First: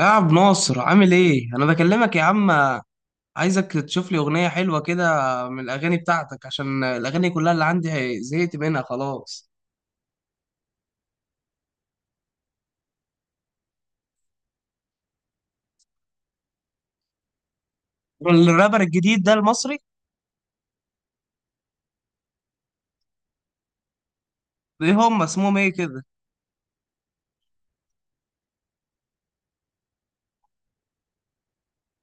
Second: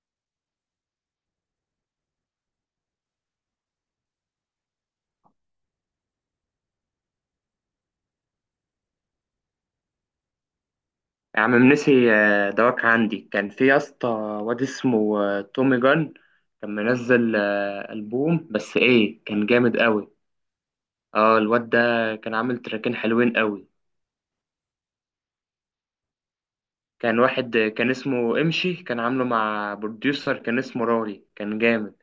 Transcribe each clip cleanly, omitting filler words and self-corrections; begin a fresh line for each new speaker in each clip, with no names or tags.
يا عبد ناصر عامل ايه؟ انا بكلمك يا عم، عايزك تشوف لي اغنية حلوة كده من الاغاني بتاعتك عشان الاغاني كلها اللي عندي زهقت منها خلاص.
يا عم منسي، دواك عندي كان في يا اسطى. واد اسمه تومي جان. كان منزل ألبوم، بس
الرابر الجديد
ايه
ده
كان جامد
المصري،
قوي. اه، الواد ده كان عامل تراكين حلوين قوي.
ايه هم اسمهم ايه كده؟
كان واحد كان اسمه امشي، كان عامله مع بروديوسر كان اسمه راري، كان جامد.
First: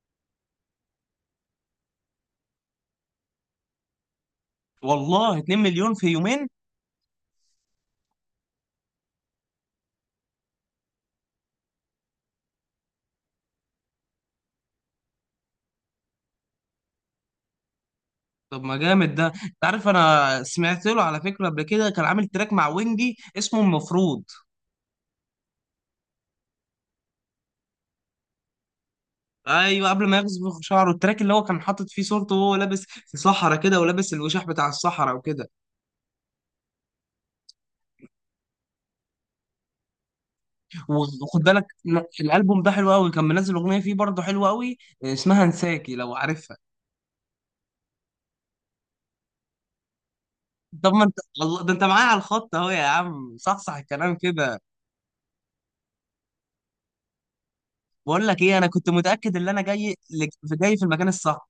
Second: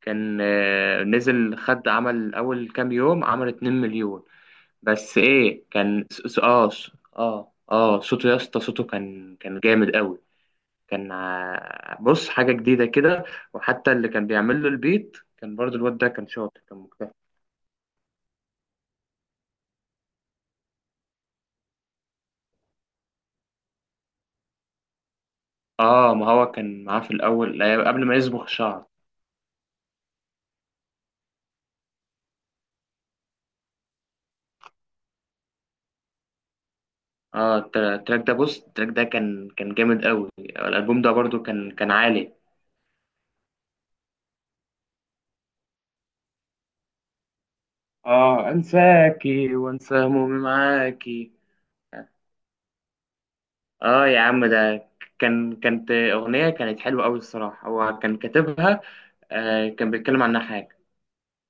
كان نزل، خد عمل اول كام يوم عمل 2 مليون. بس
والله
ايه
2 مليون
كان
في
س- س-
يومين؟
اه اه اه صوته يا اسطى، صوته كان جامد قوي. كان بص، حاجة جديدة كده. وحتى اللي كان بيعمل له البيت كان برضو الواد ده كان شاطر، كان مجتهد.
طب ما جامد ده، انت عارف انا سمعت له على فكرة قبل كده، كان عامل تراك مع وينجي اسمه المفروض.
اه، ما هو كان معاه في الأول قبل ما يصبغ شعر.
ايوه قبل ما يغزل شعره التراك اللي هو كان حاطط فيه صورته وهو لابس في صحراء كده، ولابس الوشاح بتاع الصحراء وكده.
اه، التراك ده، بص، التراك ده كان جامد قوي، الألبوم ده
وخد
برضو
بالك
كان عالي.
الالبوم ده حلو قوي، كان منزل اغنيه فيه برضه حلوه قوي اسمها انساكي لو عارفها.
اه، انساكي وانسى همومي
طب ما انت
معاكي.
الله ده انت معايا على الخط اهو يا عم، صحصح
اه
الكلام
يا عم
كده.
ده، كانت أغنية، كانت حلوة قوي الصراحة، هو كان
بقول لك ايه، انا
كاتبها.
كنت متاكد ان انا
كان بيتكلم عنها
جاي في
حاجة.
المكان الصح.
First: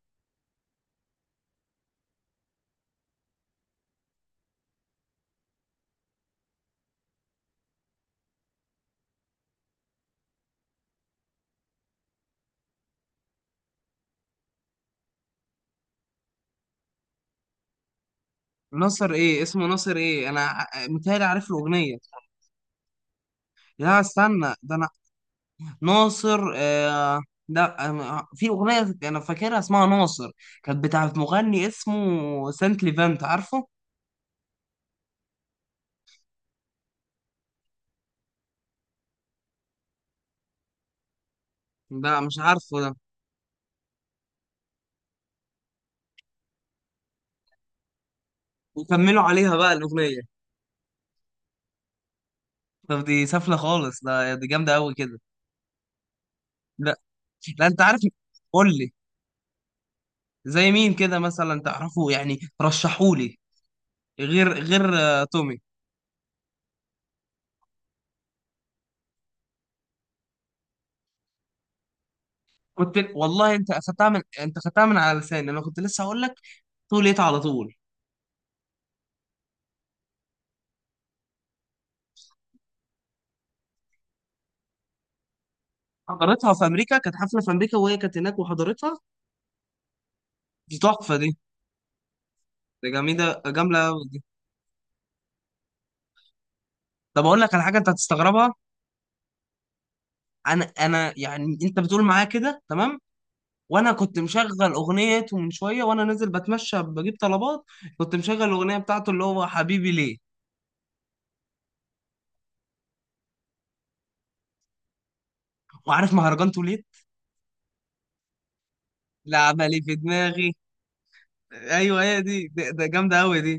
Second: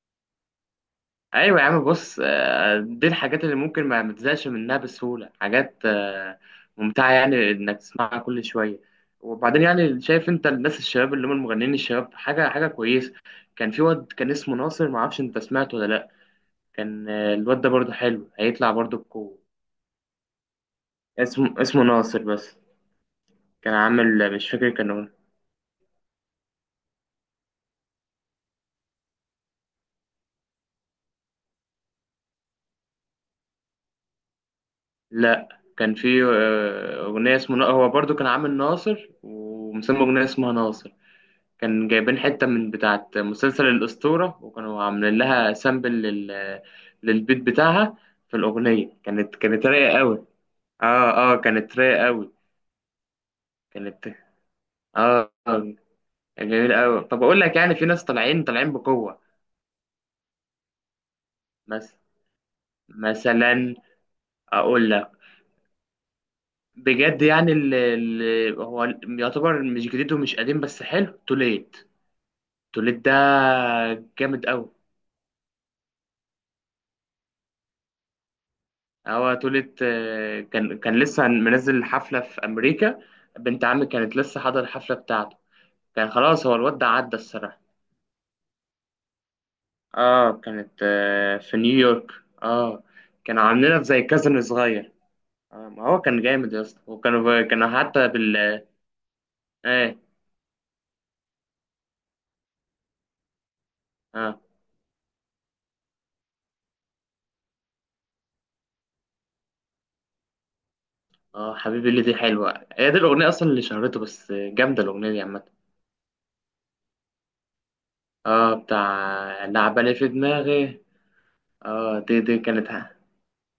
ايوه يا عم، بص، دي الحاجات اللي ممكن ما تزهقش منها بسهوله، حاجات ممتعه، يعني انك تسمعها كل شويه. وبعدين يعني شايف انت الناس الشباب اللي هم المغنيين الشباب، حاجه كويسه. كان في واد كان اسمه ناصر، ما اعرفش انت سمعته ولا لا. كان الواد ده برضه حلو، هيطلع برضه
ناصر
بقوه.
ايه؟ اسمه ناصر ايه؟ انا متهيألي
اسمه
عارف له
اسمه
اغنيه.
ناصر بس، كان
لا
عامل مش
استنى،
فاكر
ده انا
كان.
ناصر آه، لا. في اغنيه انا فاكرها اسمها ناصر، كانت بتاعت مغني اسمه سانت ليفانت، عارفه؟
لا، كان في اغنيه، اسمه هو برضه كان عامل ناصر ومسمى اغنيه اسمها ناصر. كان جايبين
لا مش
حتة من
عارفه ده.
بتاعة مسلسل الأسطورة، وكانوا عاملين لها سامبل للبيت بتاعها. في الأغنية
وكملوا
كانت
عليها
كانت
بقى
رايقة
الاغنيه.
أوي. اه، اه، كانت رايقة أوي.
طب دي سفلة خالص،
كانت
ده دي جامدة قوي كده.
اه آه، جميل
لا
أوي. طب أقول لك،
لا،
يعني
انت
في
عارف،
ناس طالعين
قول
طالعين
لي
بقوة.
زي مين كده مثلا
مثلا
تعرفه يعني، رشحوا لي.
مثلا
غير غير
أقول لك
تومي.
بجد، يعني اللي هو يعتبر مش جديد ومش قديم، بس حلو، توليت. توليت
كنت
ده
والله، انت اخدتها من،
جامد
انت
أوي.
اخدتها من على لساني، انا كنت لسه هقول لك توليت على طول.
هو تولت كان لسه منزل حفلة في أمريكا. بنت عمي كانت لسه حاضرة الحفلة بتاعته. كان خلاص،
حضرتها
هو
في
الواد ده
امريكا؟ كانت
عدى
حفله في
الصراحة.
امريكا وهي كانت هناك وحضرتها؟
اه، كانت
دي تحفه دي،
في نيويورك. اه،
دي جميله،
كانوا عاملينها
جامده
في زي
قوي دي.
كازن صغير. آه، ما هو كان جامد يا اسطى،
طب اقول
وكانوا
لك على حاجه
كانوا
انت
حتى
هتستغربها.
بال اه
انا يعني، انت بتقول معايا كده تمام، وانا كنت
اه
مشغل اغنيته من شويه وانا نازل بتمشى بجيب طلبات، كنت مشغل الاغنيه بتاعته اللي هو حبيبي ليه.
اه، حبيبي اللي دي حلوة، هي دي الأغنية أصلا اللي شهرته، بس جامدة الأغنية دي عامة.
وعارف مهرجان توليت؟
اه،
لا،
بتاع
عمل ايه
لعبة
في
لي في
دماغي؟
دماغي.
ايوه
اه،
هي
دي
دي، ده،
كانت.
ده جامده قوي دي.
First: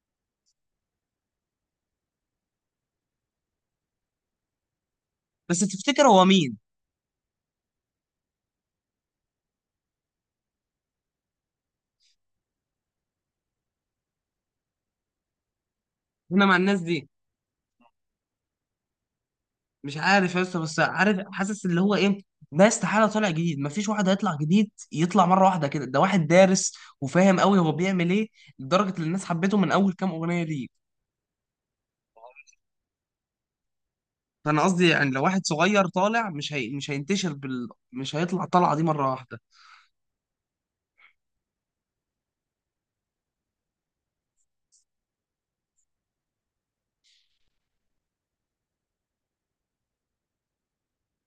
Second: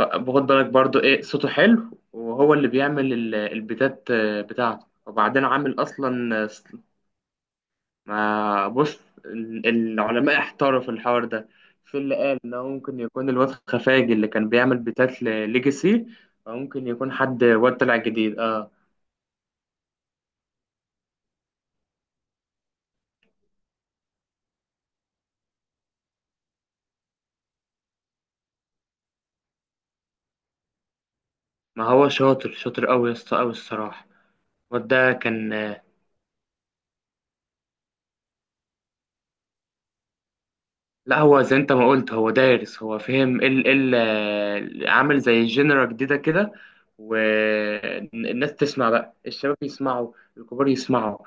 باخد بالك برضو ايه صوته حلو، وهو اللي بيعمل البيتات بتاعته. وبعدين
بس
عامل
تفتكر هو
اصلا آه،
مين؟
ص- ما بص، العلماء احتاروا في الحوار ده. في اللي قال انه ممكن يكون الواد خفاجي اللي كان بيعمل بيتات لليجاسي،
هنا مع
او
الناس
ممكن
دي؟
يكون حد واد طلع جديد اه
مش عارف يا اسطى، بس عارف، حاسس اللي هو ايه. ده استحاله طالع جديد، مفيش واحد هيطلع جديد يطلع مره واحده كده، ده واحد دارس وفاهم قوي هو بيعمل ايه، لدرجه ان الناس حبيته من اول كام اغنيه ليه.
ما هو شاطر، شاطر قوي يا اسطى، قوي الصراحه.
فانا قصدي
الواد
يعني
ده
لو واحد
كان.
صغير طالع، مش هينتشر بال... مش هيطلع الطلعه دي مره واحده.
لا، هو زي انت ما قلت، هو دارس، هو فهم ال إيه ال، عامل زي جنرا جديدة كده. والناس تسمع بقى، الشباب يسمعوا، الكبار يسمعوا،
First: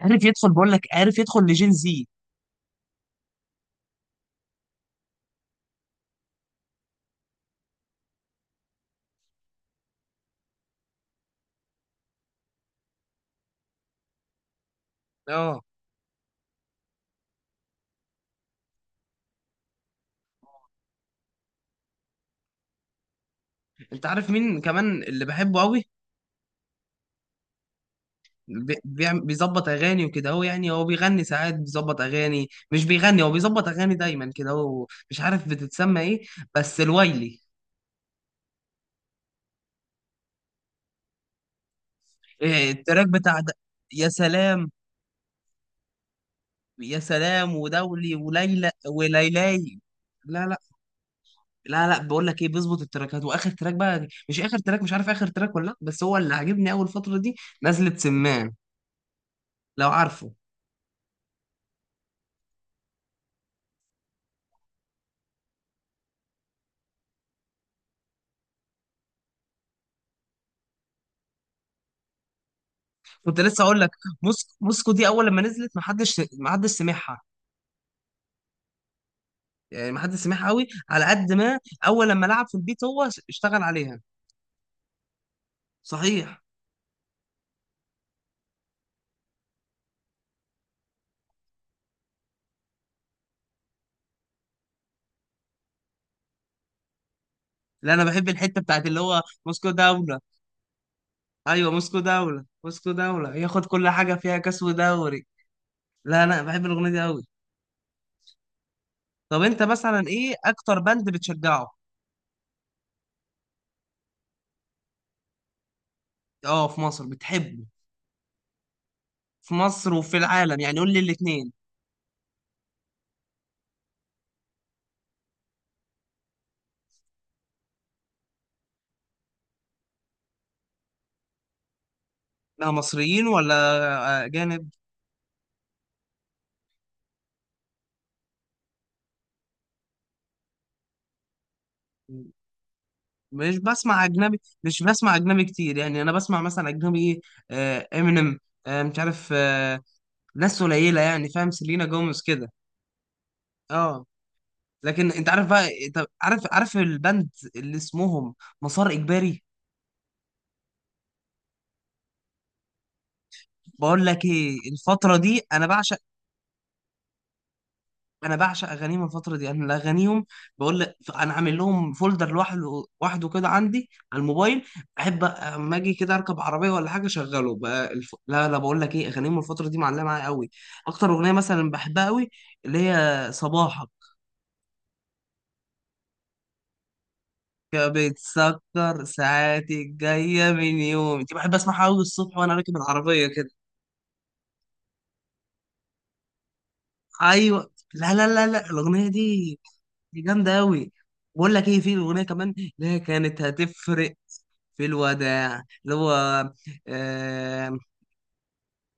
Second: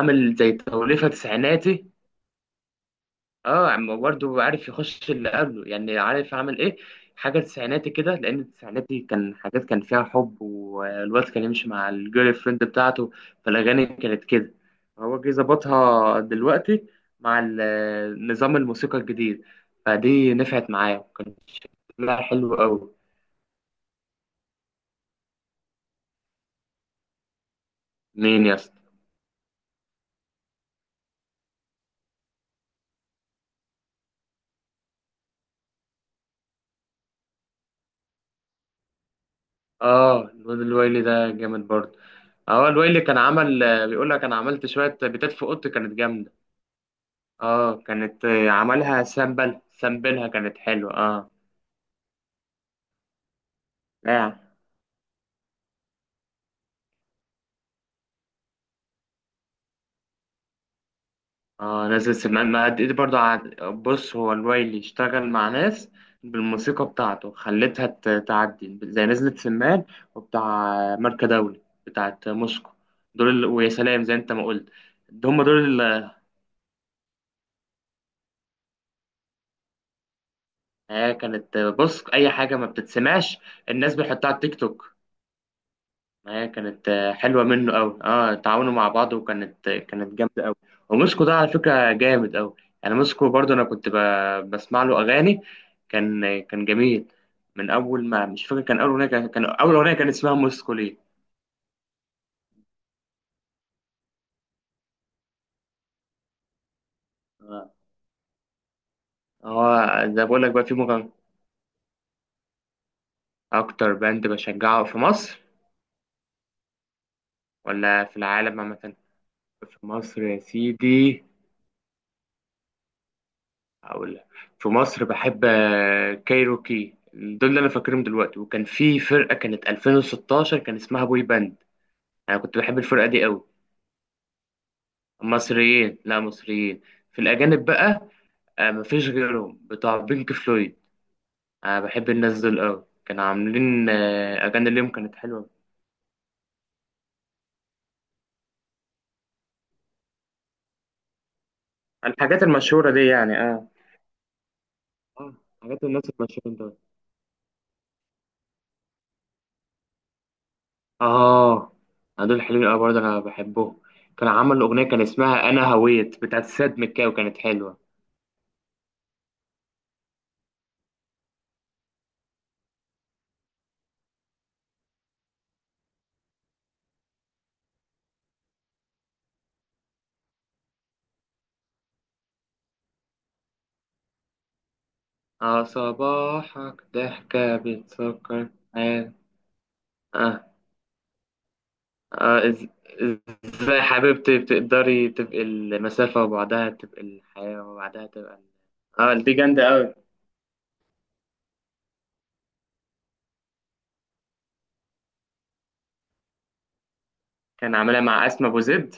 عارف يدخل،
زي
بقول لك
توليفة
عارف يدخل لجين
تسعيناتي.
زي.
اه، عم برضه عارف يخش اللي قبله، يعني عارف عامل ايه. حاجه تسعيناتي كده، لان التسعيناتي كان حاجات كان فيها حب، والواد كان يمشي مع الجيرل فريند بتاعته، فالاغاني كانت كده. هو جه
اه.
ظبطها دلوقتي مع نظام الموسيقى الجديد، فدي نفعت معايا وكان شكلها حلو قوي.
انت عارف مين كمان اللي بحبه قوي؟
مين يا اسطى؟
بيظبط اغاني وكده، هو يعني هو بيغني ساعات، بيظبط اغاني مش بيغني، هو بيظبط اغاني دايما كده، هو مش عارف بتتسمى ايه، بس الويلي.
اه، الواد الويلي ده جامد برضه. اه،
إيه
الويلي
التراك
كان
بتاع ده؟
عمل،
يا
بيقول لك انا عملت
سلام،
شويه بيتات في اوضتي كانت جامده.
يا سلام
اه،
ودولي
كانت
وليلى
عملها سامبل
وليلاي.
سامبلها
لا لا
كانت حلوة، اه.
لا بقول لك ايه، بيظبط التراكات، واخر تراك بقى،
لا،
مش اخر تراك، مش عارف اخر تراك ولا لا، بس هو اللي عاجبني اول فتره دي نزله سمان، لو عارفه.
اه، نزل سمان، ما دي برضه بص، هو الوايلي اشتغل مع ناس بالموسيقى بتاعته خلتها تعدي زي نزلة سمان، وبتاع ماركة دولي بتاعت موسكو، دول
كنت لسه
ويا
اقول لك،
سلام زي انت ما
موسكو
قلت.
موسكو دي، اول لما
هم دول
نزلت ما
اللي
حدش ما حدش سمعها، يعني ما حدش سمعها قوي
كانت
على
آه،
قد
كانت
ما
بص،
اول لما
اي
لعب في
حاجة ما
البيت هو
بتتسمعش،
اشتغل
الناس
عليها.
بيحطها على التيك توك.
صحيح.
ما هي كانت حلوة منه أوي، اه، تعاونوا مع بعض، وكانت كانت جامدة أوي. وموسكو ده على فكرة جامد أوي، يعني موسكو برضو أنا كنت بسمع له أغاني. كان جميل. من
لا انا
أول ما
بحب
مش
الحته
فاكر كان
بتاعت
أول
اللي
أغنية
هو
كان
موسكو
أول أغنية كان
دوله.
اسمها موسكو ليه.
ايوه موسكو دوله، موسكو دوله ياخد كل حاجه فيها كاس ودوري. لا لا، بحب الاغنيه دي قوي.
آه.
طب انت
هو
مثلا
زي ما
ايه
بقول لك بقى في
اكتر باند
مغني.
بتشجعه؟
أكتر باند بشجعه في مصر،
اه، في مصر بتحبه؟
ولا في العالم عامة؟
في
في
مصر وفي
مصر يا
العالم يعني، قول لي
سيدي.
الاثنين.
هقول لك. في مصر بحب كايروكي، دول اللي انا فاكرهم دلوقتي. وكان في فرقه كانت 2016 كان اسمها بوي باند، انا كنت
لا
بحب الفرقه دي
مصريين
قوي.
ولا اجانب؟
مصريين، لا، مصريين. في الاجانب بقى، مفيش غيرهم بتوع بينك فلويد، انا بحب الناس دول قوي. كانوا
مش
عاملين
بسمع اجنبي،
اغاني
مش
ليهم كانت
بسمع اجنبي
حلوه.
كتير يعني، انا بسمع مثلا اجنبي ايه، امينيم، مش عارف، ناس قليله يعني، فاهم، سيلينا جوميز
الحاجات
كده.
المشهوره دي يعني، اه.
اه. لكن انت
اه،
عارف
حاجات
بقى،
الناس
انت عارف،
المشهوره
عارف
دول.
البند اللي اسمهم مسار اجباري؟
اه، دول حلوين قوي برضه، انا بحبهم.
بقول لك
كان
ايه،
عمل اغنيه كان
الفتره دي
اسمها انا
انا بعشق،
هويت بتاعت سيد مكاوي، كانت حلوه.
انا بعشق اغانيهم، الفتره دي انا اغانيهم، بقول لك انا عامل لهم فولدر لوحده كده عندي على الموبايل، احب اما اجي كده اركب عربيه ولا حاجه اشغله بقى لا لا، بقول لك ايه، اغانيهم الفتره دي معلقه معايا قوي. اكتر اغنيه مثلا بحبها قوي اللي هي صباحك،
اه، صباحك ضحكة
يا
بتسكر
بتسكر
حال.
ساعاتي
اه،
الجايه من يوم دي، بحب اسمعها قوي الصبح
اه
وانا
إز...
راكب العربيه كده.
ازاي حبيبتي بتقدري تبقي المسافة، وبعدها تبقى الحياة،
ايوه،
وبعدها
لا لا
تبقى ال...
لا لا الاغنيه
اه، دي
دي،
جامدة أوي.
دي جامدة أوي. بقول لك إيه، في أغنية كمان اللي هي كانت هتفرق في الوداع اللي هو
كان
آه.
عاملها مع أسماء أبو زيد.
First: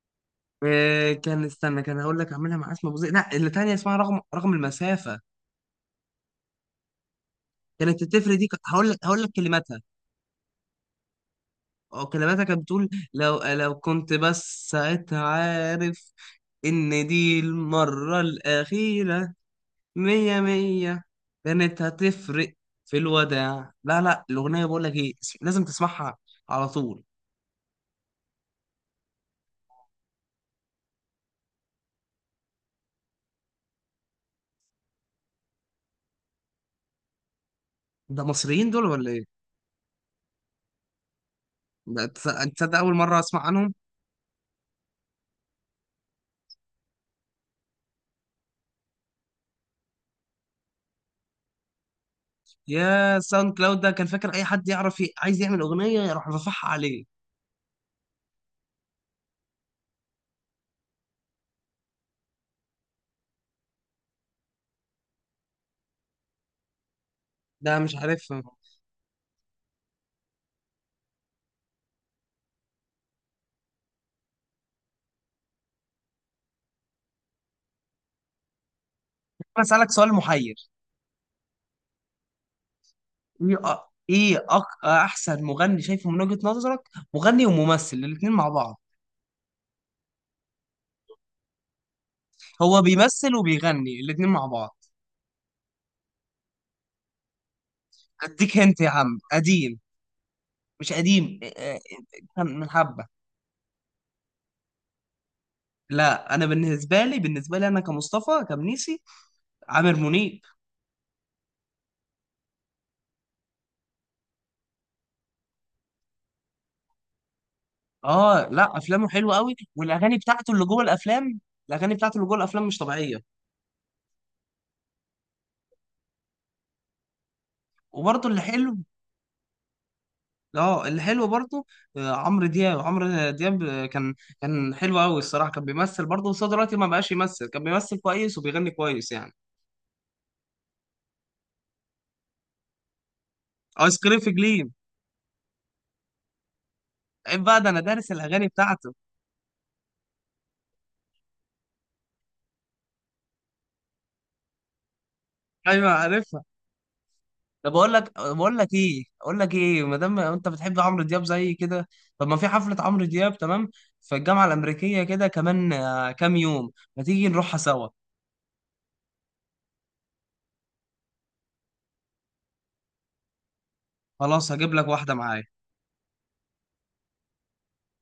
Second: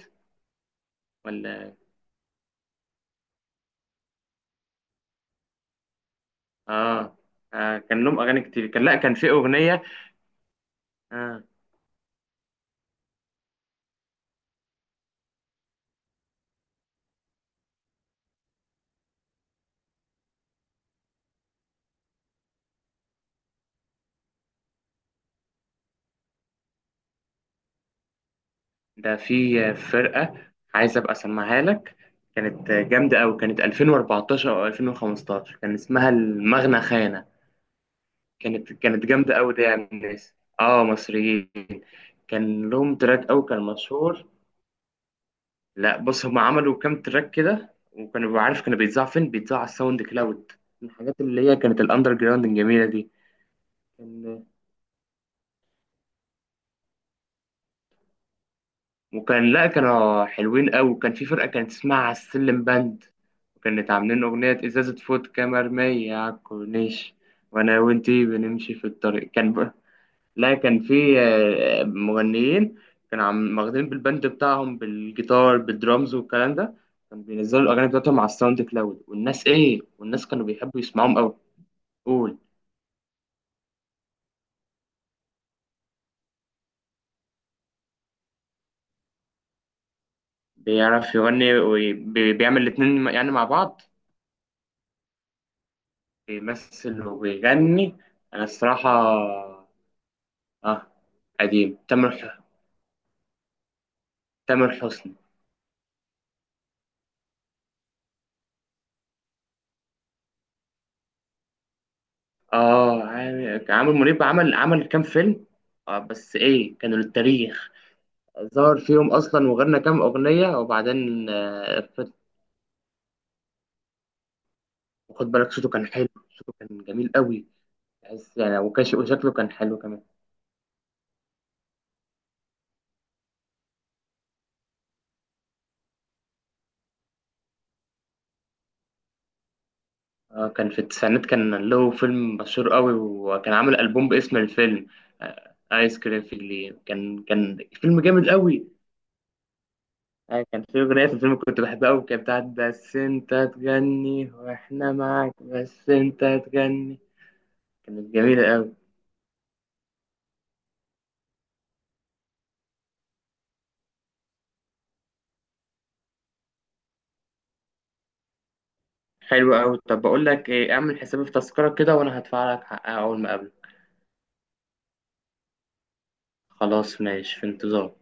آه كان،
ولا،
استنى، كان هقول لك أعملها مع اسم أبو زيد، لا اللي تانية اسمها رغم المسافة،
اه، آه،
كانت
كان لهم
هتفرق
أغاني
دي،
كتير، كان
هقول
لأ،
لك،
كان
هقول لك
في
كلماتها،
أغنية. اه،
أو كلماتها كانت بتقول: لو كنت بس ساعتها عارف إن دي المرة الأخيرة. مية مية، كانت هتفرق في الوداع، لا لا، الأغنية بقول لك إيه، لازم تسمعها على طول.
ده في فرقة، عايز أبقى أسمعها لك، كانت جامدة أوي، كانت 2014 أو 2015 كان اسمها المغنى خانة.
ده مصريين
كانت
دول
كانت
ولا ايه؟
جامدة أوي دي يا الناس. اه، مصريين.
ده انت
كان
تصدق اول
لهم
مره
تراك
اسمع
أوي كان
عنهم؟
مشهور. لا، بص، هم عملوا كام تراك كده، وكانوا عارف كانوا بيتذاعوا فين؟ بيتذاعوا على الساوند كلاود، من الحاجات اللي هي كانت الأندر جراوند الجميلة دي.
يا ساوند كلاود ده، كان فاكر اي
كان.
حد يعرف عايز يعمل اغنيه يروح رافعها عليه.
وكان لا، كانوا حلوين أوي، وكان في فرقة كانت اسمها السلم باند، وكانت عاملين أغنية إزازة فودكا مرمية على الكورنيش،
ده
وأنا
مش
وأنتي
عارف انا.
بنمشي في الطريق كان. لا كان في مغنيين كانوا عم واخدين بالبند بتاعهم، بالجيتار، بالدرامز والكلام ده، كانوا بينزلوا الأغاني بتاعتهم على الساوند كلاود، والناس إيه،
اسالك سؤال
والناس كانوا
محير:
بيحبوا يسمعوهم أوي. قول.
ايه أ- احسن مغني شايفه من وجهه نظرك مغني وممثل الاثنين مع بعض؟
بيعرف يغني وبيعمل
هو
الاتنين يعني
بيمثل
مع بعض،
وبيغني الاثنين مع بعض.
بيمثل وبيغني. أنا
اديك هنت
الصراحة،
يا عم، قديم؟
آه،
مش قديم،
قديم
كان من حبه.
تامر حسني.
لا، انا بالنسبه لي، بالنسبه لي انا كمصطفى كمنيسي، عامر منيب.
آه، عامر منيب، عمل كام فيلم. آه بس إيه، كانوا للتاريخ.
اه، لا
ظهر
افلامه
فيهم
حلوه
اصلا
قوي،
وغنى كام
والاغاني
اغنيه،
بتاعته اللي جوه
وبعدين
الافلام،
آه،
الاغاني
فت-
بتاعته اللي جوه الافلام مش طبيعيه.
خد بالك صوته كان حلو، صوته كان جميل قوي.
وبرضه
تحس
اللي
يعني،
حلو،
وكان وشكله كان حلو كمان.
اه اللي حلو برضه عمرو دياب، عمرو دياب كان، كان حلو قوي الصراحه، كان بيمثل برضه بس هو دلوقتي ما بقاش يمثل، كان بيمثل كويس وبيغني كويس يعني.
كان في التسعينات كان له فيلم مشهور قوي، وكان عامل
ايس
البوم
كريم في
باسم
جليم؟
الفيلم. ايس كريم في الليل، كان
عيب
كان
بقى، ده انا
فيلم
دارس
جامد
الاغاني
قوي.
بتاعته.
كان في اغنيه في الفيلم كنت بحبها قوي، كانت بتاعت بس انت تغني واحنا معاك،
ايوه
بس انت
عارفها.
تغني،
ده بقول
كانت
لك،
جميله
بقول لك
قوي.
ايه، اقول لك ايه، ما دام انت بتحب عمرو دياب زي كده، طب ما في حفله عمرو دياب تمام، في الجامعه الامريكيه كده كمان كام يوم، ما تيجي نروحها سوا؟
حلو قوي، طب بقول لك ايه، اعمل حسابي في تذكره كده، وانا هدفع لك حقها اول ما اقابلك.
خلاص هجيب لك واحدة معايا.
خلاص ماشي، في انتظار.